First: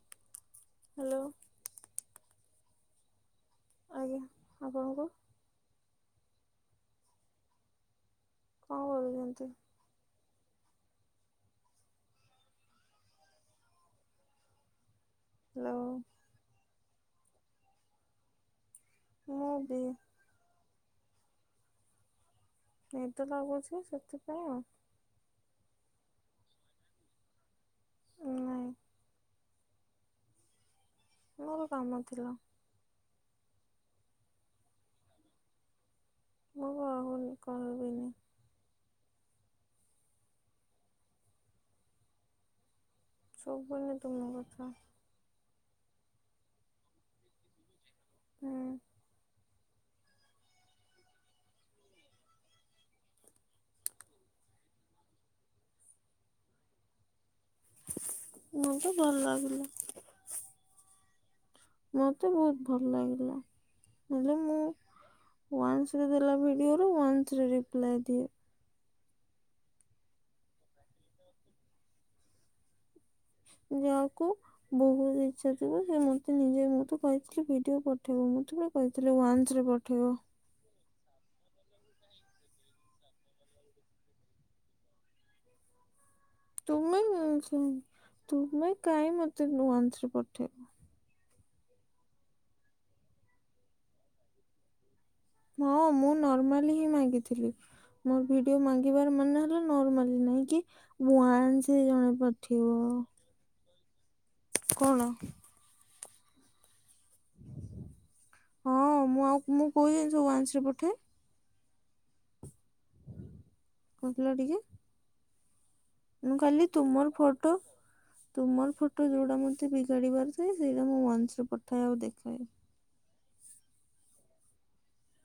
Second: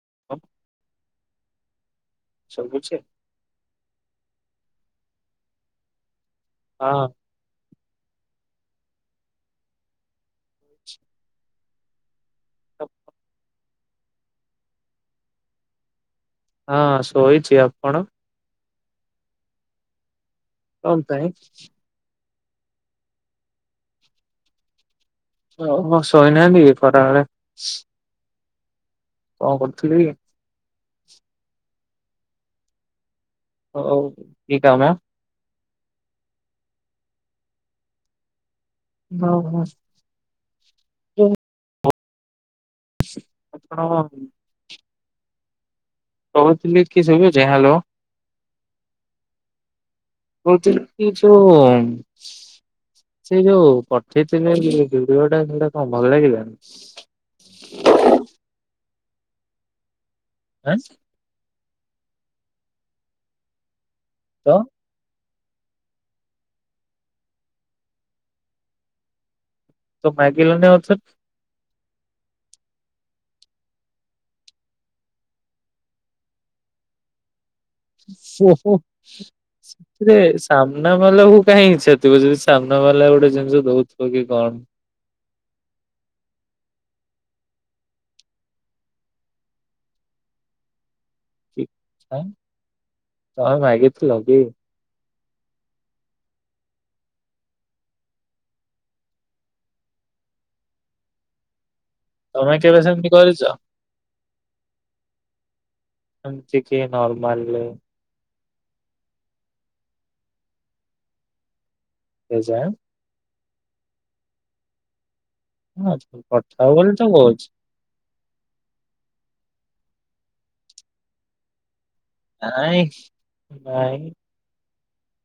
[inaudible] Hello. ଶୁଭୁଛେ? ଆଜ୍ଞା ଆପଣଙ୍କୁ,? ହଁ। କଣ କରୁଛନ୍ତି? ହଉ। ହ୍ୟାଲ। ହଁ ଶୋଇଛି ଆପଣ? ମୁବି। କଣ ପାଇଁ? ନିଦ ଲାଗୁଛି ସେଥିପାଇଁ ଆଉ। ଓହୋ ଶୋଇନାହାନ୍ତି ଖରାବେଳେ? ନାଇଁ କଣ କରୁଥିଲି? ମର କାମ ଥିଲା। ହଉ କି କାମ? [unintelligible] ହଉ ହଉ। ଆପଣ ଶୁଭୁନି ତୁମ କଥ? କହୁଥିଲି କି ସୁବୁଛି ହ୍ୟାଲୋ। ହୁଁ। ବୁଝିଲି କିନ୍ତ ସେ ଯୋଉ ପଠେଇଥିଲେ ଭିଡିଓ ଟା ସେଟା କଣ ଭଲ ଲାଗିଲା ମତେ ଭଲ ଲାଗିଲା। ଆଁ ମୋତେ ବହୁତ ଭଲ ଲାଗିଲା ହେଲେ ତ ମୁଁ ୱାନ୍ସ ଦେଲା ଭିଡିଅ ରୁ ୱାନ୍ସ ରେ ରିପ୍ଲା ଦିଏ। ତ ମାଗିଲୁଣି ଆଉ ଥରେ। ଯାହାକୁ ବହୁତ ଇଛା ଥିବ ସେ ମତେ ନିଜେ ମଠୁ ପଠେଇବ ମୁଁ ଓହୋ। ଥୋଡ଼ି କହିଥିଲି ୱାନ୍ସ ରେ ପଠେଇବ ସେଥିରେ ସାମ୍ନା ଵାଲା କୁ କାହିଁ ଇଚ୍ଛାଥିବ ଯଦି ସାମ୍ନାବାଲା ଗୋଟେ ଜିନିଷ ଦଉଥିବ କି କଣ [inaudible] ମେ ତୁମେ କାହିଁ ମତେ ୱାନ୍ସ ରେ ପଠେଇ ଠ ତମେ ମାଗିଥିଲ କି? ହଁ। ହଁ ମୁଁ ନର୍ମାଲି ହିଁ ମାଗିଥିଲି ମୋର ଭିଡିଓ ମାଗିବାର ମାନେ ହେଲା ନର୍ମାଲି ନାଇଁ କି ୱାନ୍ସ ତମେ କେବେ ସେମିତି କରିଛ? କଣ? ଏମିତିକି ନର୍ମାଲ ରେ ହଁ ମୁଁ ଆଉ ମୁଁ କଉ ଜିନିଷ ୱାନ୍ସ ରେ ପଠେ ତେଜା କମ୍ପଲେଟ କି? ହଁ ମୁଁ କାଲି ପଠାଅ ବୋଲି ତ ତୁମର କହୁଛି। ଫଟୋ ତୁମର ଫଟୋ ଯୋଉଟା ମତେ ବିଗାଡିବାର ସେ ସେଇଟା ମୁଁ ୱାନ୍ସ ରେ ପଠାଏ ଆଉ ଦେଖାଏ। ନାଇଁ ନାଇଁ।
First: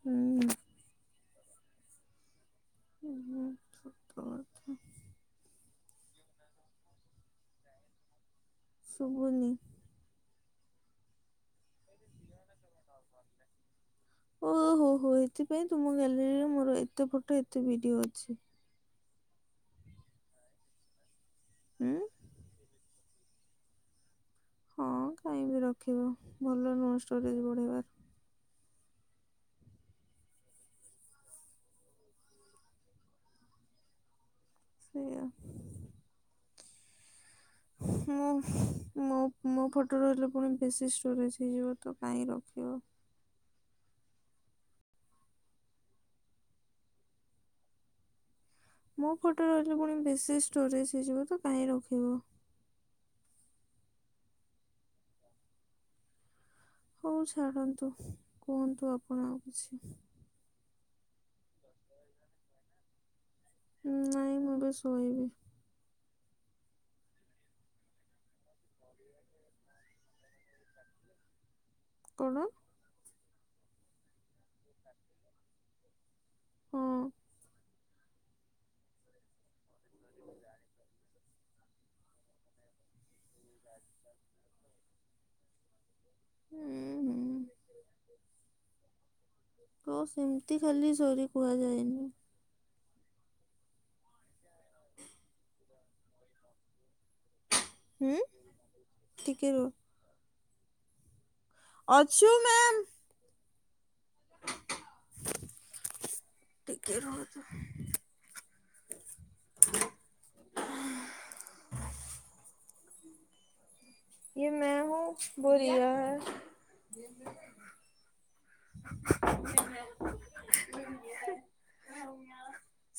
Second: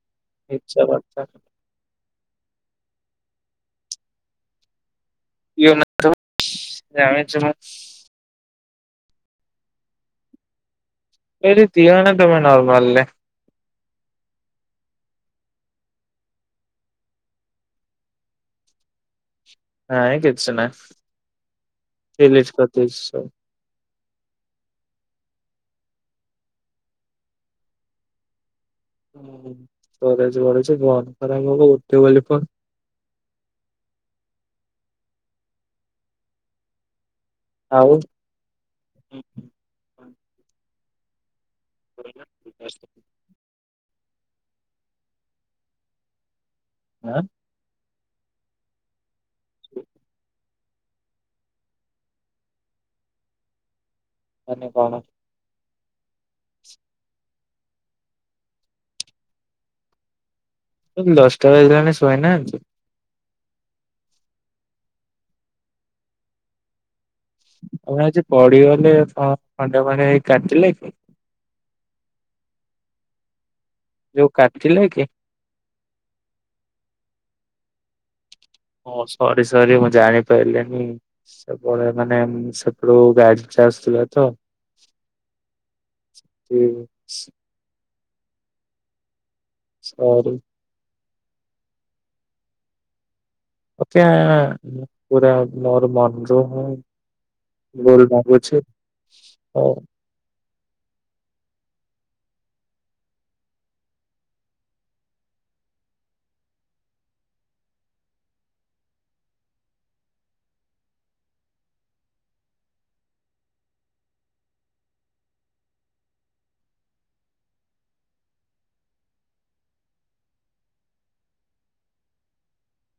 ହୁଁ ମିଛ କଥା। ଉଁ ହୁଁ ସତ୍ କଥା। ଇଅ ନା ସବୁ ଜାଣିଛି ମୁଁ। ଶୁଭୁନି। ଏଇଟି ଦିଅନା ତମେ ନର୍ମାଲ ରେ। ଓ ହୋ ହୋ ଏଥିପାଇଁ ତୁମ ଗ୍ୟାଲେରୀର ମୋର ଏତେ ଫୋଟୋ ଏତେ ଭିଡିଓ ଅଛି। ନାଇଁ କିଛି ନାଇ ହୁଁ ଡିଲିଟ କରିଦଉଛି ସବୁ। ହଁ କାଇଁ ବି ରଖିବ ଭଲ ନୁହଁ ଷ୍ଟୋରେଜ ବଢ଼େଇବାର। ଉଁ ଷ୍ଟୋରେଜ ବଢୁଚି କୁହନି ଖରାପ ଭାବିଲେ ଉଠେଇବନି ଫୋନ। ସେୟା। ଆଉ ମୁଁ ମୋ ମୋ ଫୋଟୋ ରହିଲେ ପୁଣି ବେଶୀ ଷ୍ଟୋରେଜ୍। ବି ଯିବ ତ କାହିଁକି ରଖିବ। ଆଁ। ମୋ ଫୋଟୋ ରହିଲେ ପୁଣି ବେଶୀ ଷ୍ଟୋରେଜ ହେଇଯିବ ତ କାହିଁ ରଖିବ। ମାନେ କଣ। ହଉ ଛାଡନ୍ତୁ କୁହନ୍ତୁ ଆପଣ ଆଉ କିଛି। ଦଶଟା ବାଜିଲାଣି ଶୋଇ ନାହାନ୍ତି। ନାଇଁ ମୁଁ ଏବେ ଶୋଇବି। ଆଉ ଆଜି ପଡିଗଲେ କ ଖଣ୍ଡିଆ ଫଣ୍ଡିଆ ହେଇ କାଟିଲା କି? କଣ? ଯୋଉ କାଟିଲା କି? ହଁ ହଁ ସରି ସରି ମୁଁ ଜାଣିପାରିଲିନି ସେବଳେ ମାନେ ଉଁ ସେପଟକୁ ଗାଡି। ଟା ଆଶୁଥିଲା ତ। ହୁଁ ଯଉ। ହୁଁ କ ସେମିତି ଖାଲି ସରି କୁହାଯାଏନି। ଓକେ ମୁଁ ପୁରା ମୋର ମନ ରୁ ହିଁ। ଭୁଲ୍ ହୁଁ ମାଗୁଛି ଟିକେ ହଁ। ଅଛୁ ମ୍ୟାମ୍। ଟିକେ ରୁହ ତ। ୟେ ମେ ହୁଁ ୱୋ ୟେ ହେ।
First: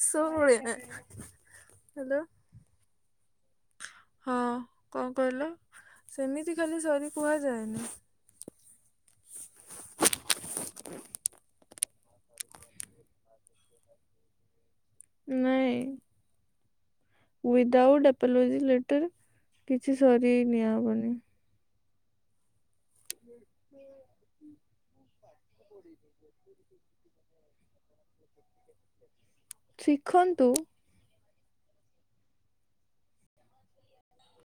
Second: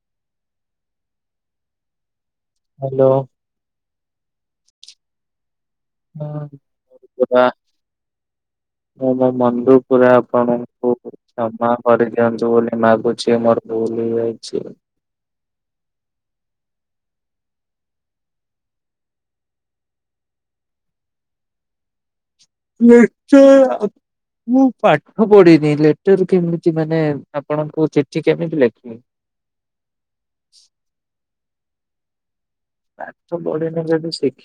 ସୋବଳି ଏଁ ହାଲୋ। ହାଲୋ। ହଁ କଣ କହିଲ ସେମିତି ଖାଲି ସରି ପୁରା କୁହାଯାଏନି। ମୁଁ ମୋ ମନରୁ ପୁରା ଆପଣଙ୍କୁ କ୍ଷମା କରିଦିଅନ୍ତୁ ବୋଲି ମାଗୁଛି ମୋର ଭୁଲ। ହେଇଯାଇଛି। ନାଇ। ୱିଦାଆଉଟ୍ ଆପୋଲୋଜି ଲେଟର କିଛି ସରି ନିଆହବନି। ଲେଟର ଆ ମୁଁ ପାଠ ପଢିନି ଲେଟର କେମିତି ମାନେ। ଆପଣଙ୍କୁ ଚିଠି କେମିତି ଲେଖିବି? ଶିଖନ୍ତୁ। ପାଠ ପଢିନି ଯଦି ଶି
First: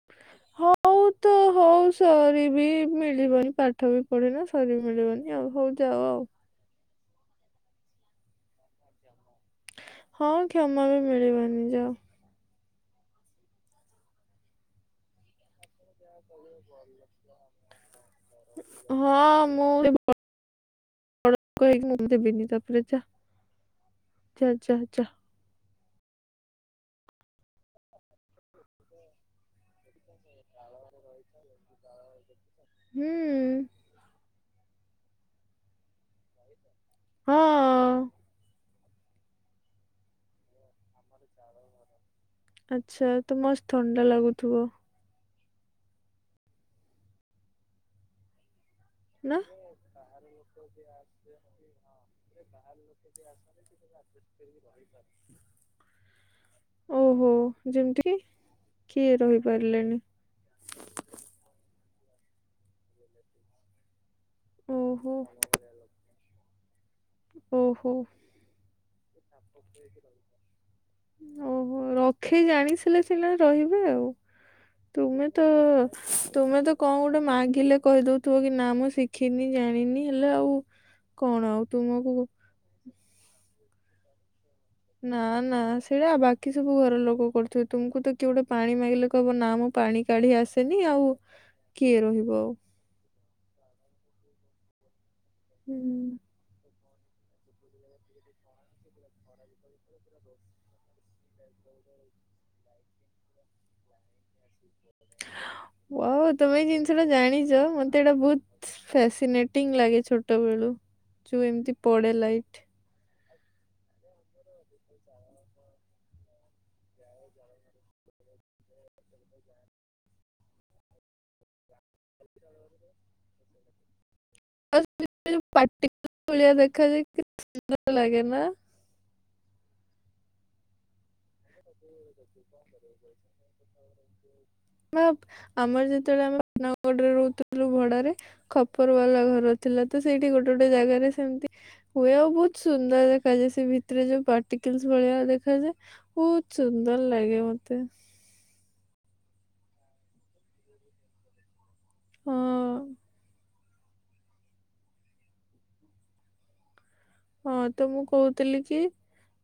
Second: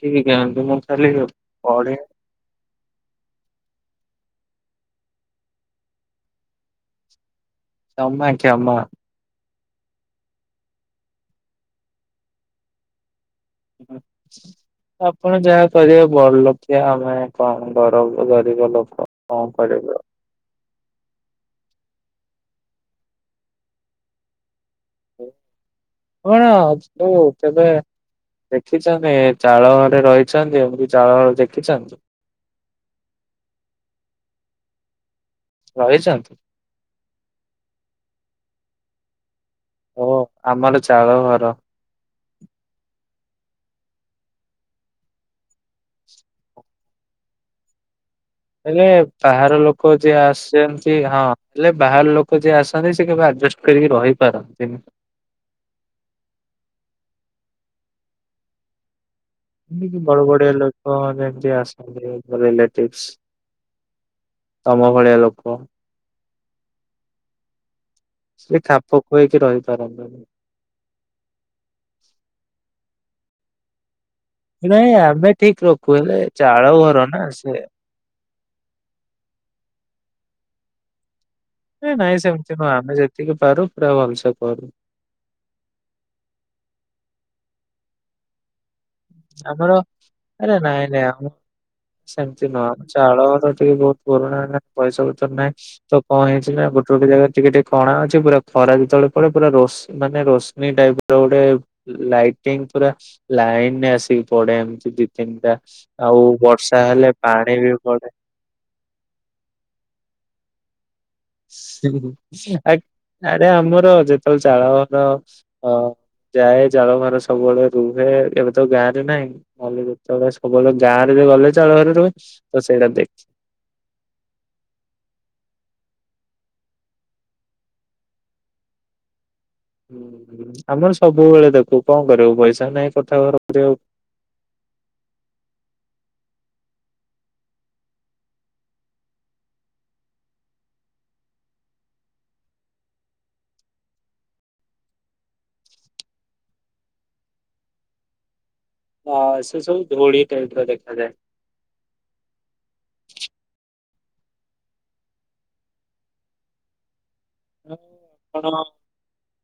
ହଉ ତ ହଉ ସରି ବିି ମିଳିବନି ପାଠ ବି ପଢ଼ିନ ସରି ମିଳିବନି ଆଉ ହଉ ଯାଅ ଆଉ। କ୍ଷମା କ୍ଷମା। ହଁ କ୍ଷମା ବି ମିଳିବ ନିି ଯାଅ। ଉଁ ଆପଣ ଯାହା କରିବେ ବଡ଼ ଲୋକିଆ ଆମେ କଣ ସବୁ ଗରିବ ଲୋକ କଁ ହଁ କରିବୁ ଆଉ? ର କହିକି ମୁଁ ଦେବିନି ତାପରେ ଯା ଯା ଯା ଯା। କଣ ଅଛୁ କେବେ ଦେଖିଛନ୍ତି ଚାଳ ଘରେ ରହିଛନ୍ତି ଏମତି ଚାଳ ଘଣ ଦେଖିଛନ୍ତି? ହୁଁ। ରହିଛନ୍ତି? ହଁ। ଓଃ ଆମର ଚାଳ ଘର। ଆଚ୍ଛା ତ ମସ୍ ଥଣ୍ଡା ଲାଗୁଥୁବ। ହେଲେ ନା ବାହାର ଲୋକ ଯିଏ ଆସେନ୍ତି ହଁ ହେଲେ ବାହାର ଲୋକ ଯିଏ ଆସନ୍ତି ସେ କେବେ ଆଡ଼ଜ କରିକି ରହିପାରନ୍ତିନି। ଓହୋ ଯେମତି କି? କିଏ ରହିପାରିଲେନି ଏମିତି ବଡ଼ ବଡି଼ଆ ଲୋକ ଯେମତି ଆସନ୍ତି [inaudible] ରିଲେଟିବସ୍। ତମ ଓହୋ ଭଳିଆ ଲୋକ। ଓହୋ। ସିଏ ଖାପ୍ ଓହୋ ରଖେଇ ଜାଣିଥିଲେ ସିନା ରହିବେ ଆଉ। ଇନାଁ ତୁମେ ତ ତୁମେ ତ କଁ ଘର ନା ଗୋଟେ ସେ ମାଗିଲେ କହିଦୋଉଥୁବ କି ନାଁ ମୁଁ ଶିଖିନି ଜାଣିନି ହେ ଲେ ଆଉ କଣ ଆଉ ଏ ତୁମକୁ ନାଇଁ ସେମିତି ନୁହଁ ଆମେ ଯେତିକି ପାରୁ ପୁରା ଭଲସେ କରୁ। ନାଁ ନାଁ ସେଇଟା ବାକି ସବୁ ଘର ଲୋକ କରୁଥୁବେ ତୁମକୁ ତ କିଏ ଗୋଟେ ପାଣି ମାଗିଲେ କହବ ନାଁ ମୁଁ ପାଣି କାଢ଼ି ଆସେନି ଆଉ କିଏ ରହିବ ସେମତି ଆଉ ନୁହଁ ଚାଳ ଘର ଟିକେ ବୋହୁ ପୁରୁଣା ହେଲା ପଇସା ପତର ନାହିଁ ତ ହୁଁ କଁ ହେଇଚି ନାଁ ଗୋ ତୋଟେ ଜାଗା ଟିକେ ଟିକେ କଣା ଅଛି ପୁରା ଖରା ଯେତୋଳେ ପଡ଼େ ପୁର ରୋଶ୍ ମାନେ ରୋଶନୀ ଟାଇପ୍ ର ଗୋଟେ ଲାଇଟିଙ୍ଗ୍ ପୁରା ଲାଇନ୍ ରେ ଆସିକି ପଡ଼େ ଏମ୍ ଦି ତିନିଟା ଆଉ ୱାଓ ତମେ ଏଇ ବର୍ଷା ହେଲେ ପାଣି ବି ପଡ଼େ। ଫେସିିନେଟିଙ୍ଗ୍ ଲାଗେ ଛୋଟ ବେଳୁ। ଆ ଆରେ ଆମର ଯେତୋଳେ ଚାଳ ଘର ଅ ଯାଏ ଜାଳ ଘର ସବୁବେଳେ ରୁହେ ଏବେ ତ ଗାଁରେ ନାହିଁ ନହେଲେ ଯେତୋଳେ ସବୁ ବେଳେ ଗାଁରେ ଗଲେ ଚାଳ ଘରେ ରୁହେ ତ ସେଇଡ଼ା ଦେ [inaudible] ପାଟି [inaudible] ଭଳିଆ ଦେଖା [inaudible] ସୁନ୍ଦର ଲାଗେ ନାଁ? ହୁଁ ହୁଁ ଆମର ସବୁ ଘର କରିବାକୁ ଭାପ୍ ଆମର ଯେତୋଳେ ଆମ ନଗଡ଼ରେ ରହୁଥୁଲୁ ଭଡ଼ାରେ ଖପର ବାଲା ଘର ଥିଲା ତ ସେଇଠି ଗୋଟେ ଗୋଟେ ଜାଗାରେ ସେମ ତି ହୁଏ ଆ ବୋହୁତ ସୁନ୍ଦର ଦେଖାଯାଏ ସେ ଭିତରେ ଯୋଉ ପାର୍ଟିକିଲସ୍ ଭଳିଆ ଦେଖାଯାଏ ବୋ ସୁନ୍ଦର ଲାଗେ ମତେ। ୱାଓ ସେ ସବୁ ଧୁଳି ଟାଇପ୍ ର ହଁ ଦେଖାଯାଏ। ହଁ ଆଉ ତ ମୁଁ ଆପଣ କୋହୁଥୁଲି କି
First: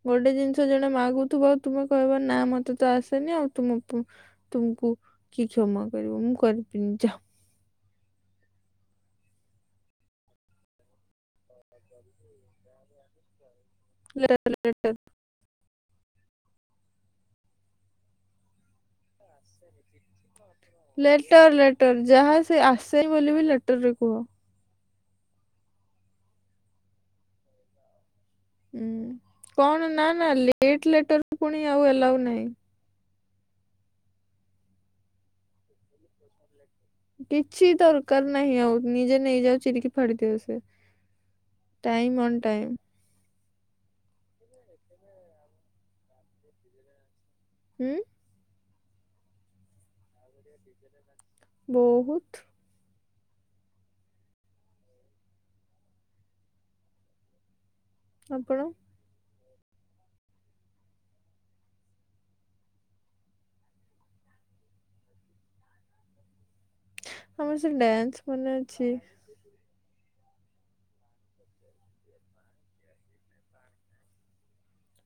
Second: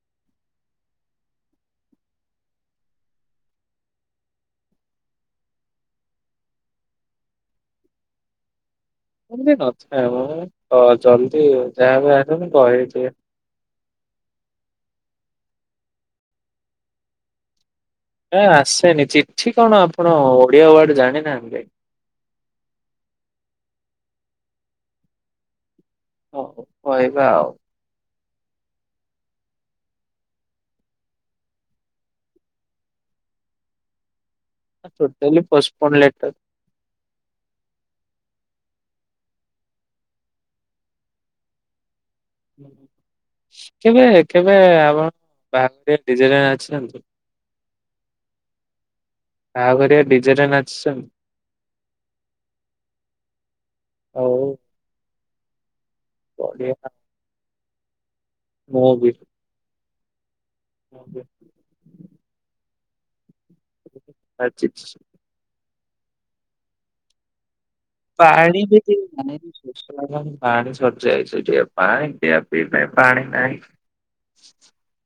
ଗୋଟେ ଜିନିଷ ଜ ଣେ ମାଗୁଥୁବ ତୁମେ କହିବ ନାଁ ମତେ ତ ଆସେନି ଆଉ ତୁମପୁ ତୁମକୁ କି କ୍ଷମା କରିବ ମୁଁ କରିବିନି ଯାଅ। ଏମିତି ନଥାଏ ମ ତ ଜଲ୍ଦୀ ଯାହା ବି ହେନେ ମୁଁ କହିଦିଏ। ଏରା ତାଲେ ଲେଟର୍ ଏ ଆସେନି ଚିଠି କଣ ଆପଣ ଓଡିଆ ୱାର୍ଡ ଲେଟର୍ ଜାଣିନାହାନ୍ତି ଲେଟର୍ ଯାହା ସେ ଆସେ ବୋଲି ବି ଲେଟର୍ ରେ କୁହ। ଓ କହିବା ଆଉ ହୁଁ କଣ ନା ନା ଲେଟ ଲେଟରୁ ପୁଣି ଆଉଲାଉ ନା, ଟୋଟେଲି ପଷ୍ଟପୋନ୍ ଲେଟର, କିଛି ଦରକାର ନାହିଁ ଆଉ ନିଜେ ନେଇଯାଉ ଚରିକି ଫାଡିଦିଉ ସେ ଟାଇମ୍ ଅନ୍ ଟାଇମ୍ କେବେ କେବେ ଆପଣ ବାଥିଡେ ଡିଜେରେ ନାଚିଛିନ୍ତି? ହୁଁ, ବାହାଘରିଆ ଡିଜେରେ ନାଚିଛନ୍ତି? ବହୁତ,। ହଉ। ବଢିଆ। ଆପଣ ମୁଁ ବି, ଓ। ଆଛ ସମମ ପାଣି ବି ନା ପାଣି ସର୍ ଯାଇଛି ଯ ପାଣି ଟ ପି ପାଇଁ ପାଣି ନାଇଁ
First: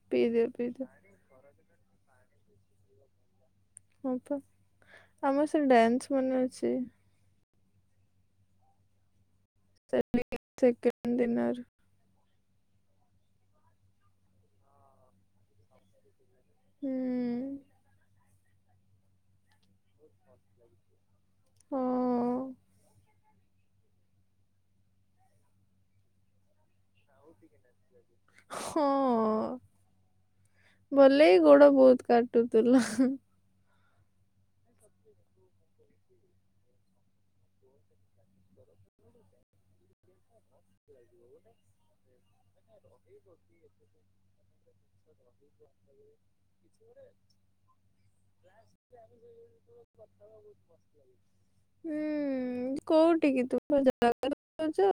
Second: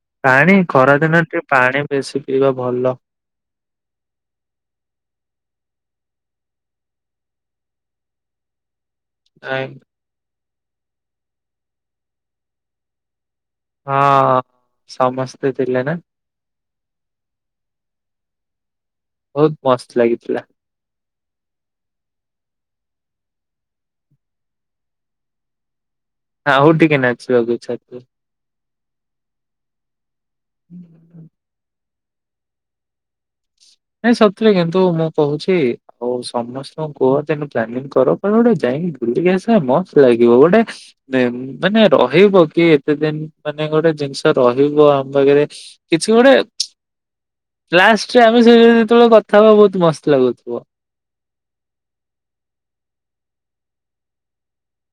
ପିଇଦିଅ ପାଣି ପିଇଦିଅ ଖରାଦିନ ଟ ପାଣି ବେଶୀ ପିଇବା ଭଲ ହଁ ପା ଆମର ସେ ଡ୍ୟାନ୍ସ ମାନେ ଅଛି ଆ ଏକ ସେକଣ୍ଡ ଦେିନାର ହଁ ସମସ୍ତେ ଥିଲେ ନା? ହୁଁ। ବହୁତ ମସ୍ତ ଲାଗିଥିଲା। ହଁ। ହଁ ହଉ ଟିକେ ନାଚିବାକୁ ଇଛା ହଁ ଥିଲା। ଭଲେ ଗୋଡ ବହୁତ କାଟଥିଲା ନାଇଁ ସତରେ କିନ୍ତୁ ମୁଁ କହୁଛି ହଉ ସମସ୍ତଙ୍କୁ କୁହ ତନୁ ପ୍ଲାନିଂ କର ଗୋଟେ ଯାଇକି ବୁଲିକି ଆସିବା ମସ୍ତ ଲାଗିବ ଗୋଟେ ମାନେ ରହିବ କି ଏତେ ଦିନ ମାନେ ଗୋଟେ ଜିନିଷ ରହିବ ଆମ ପାଖରେ କି ସେଇଟେ ଲାଷ୍ଟରେ ଯେତେବେଳେ କଥା ହବା ବହୁତ ମସ୍ତ ଲାଗୁଥିବ। ହୁଁ କଉଠ ଟିକେ ତୁମ ଜାଗଉଛ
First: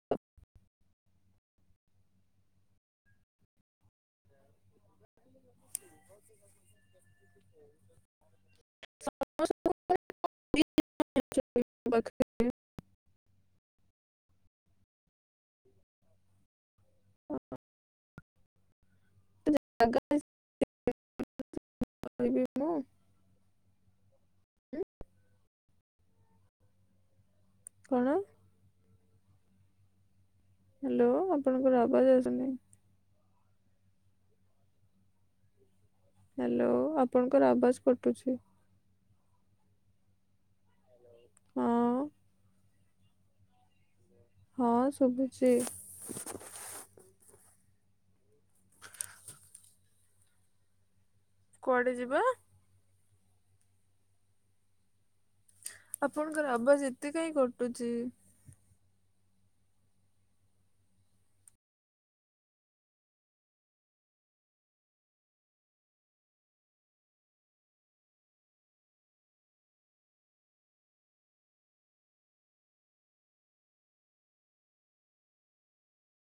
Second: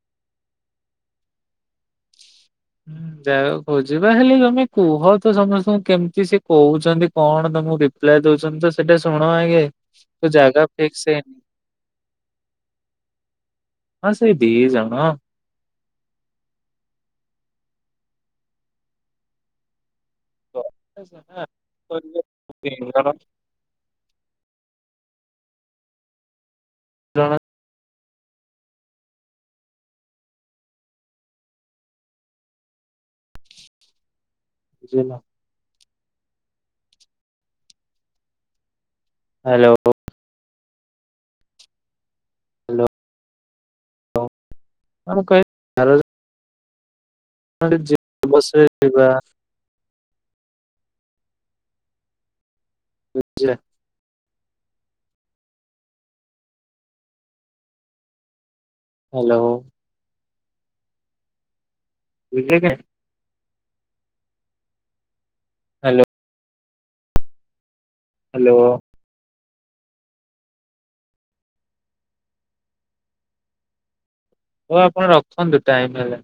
ହୁଁ ଯାହା ଖୋଜିବା ହେଲେ ତମେ କୁହ ତ ସମସ୍ତଙ୍କୁ କେମିତି ସେ କହୁଛନ୍ତି କଣ ତମକୁ ରିପ୍ଲାଏ ଦଉଛନ୍ତି ତ ସେଟା ଶୁଣ ଆଗେ? ତ ଜାଗା ଫଠକ ସେ ବକ୍ତ ଆ ସେଇ ଦେଇ ଯଣ ଓ ହୋ। କହିବି ମୁଁ [unintelligible] ଜଣ [unintelligible] ହ୍ୟାଲୋ ଆପଣଙ୍କ ରାଭ ଯ ଅଉଛନ୍ତି ବୁଝ ନା ହ୍ୟାଲୋ ଆପଣଙ୍କର ଆବାଜ ପଟୁଛି ହ୍ୟାଲୋ। ହଁ। ହ୍ୟାଲୋ। ହଁ ମୁଁ ଶୁବୁଚି। [inaudible] ବସେଇବା କୁଆଡେ ଜିବା। ପୁରି ଜିବା। ଆପଣଙ୍କର ଆବାଜ ଏତେ କାଇଁ କଟୁଚି। ହ୍ୟାଲୋ। ଲିଭେଇ ଦେ ହ୍ୟାଲୋ ହାଲୋ। ହୋଉ ଆପଣ ରଖନ୍ତୁ ଟାଇମ୍ ହେଲା।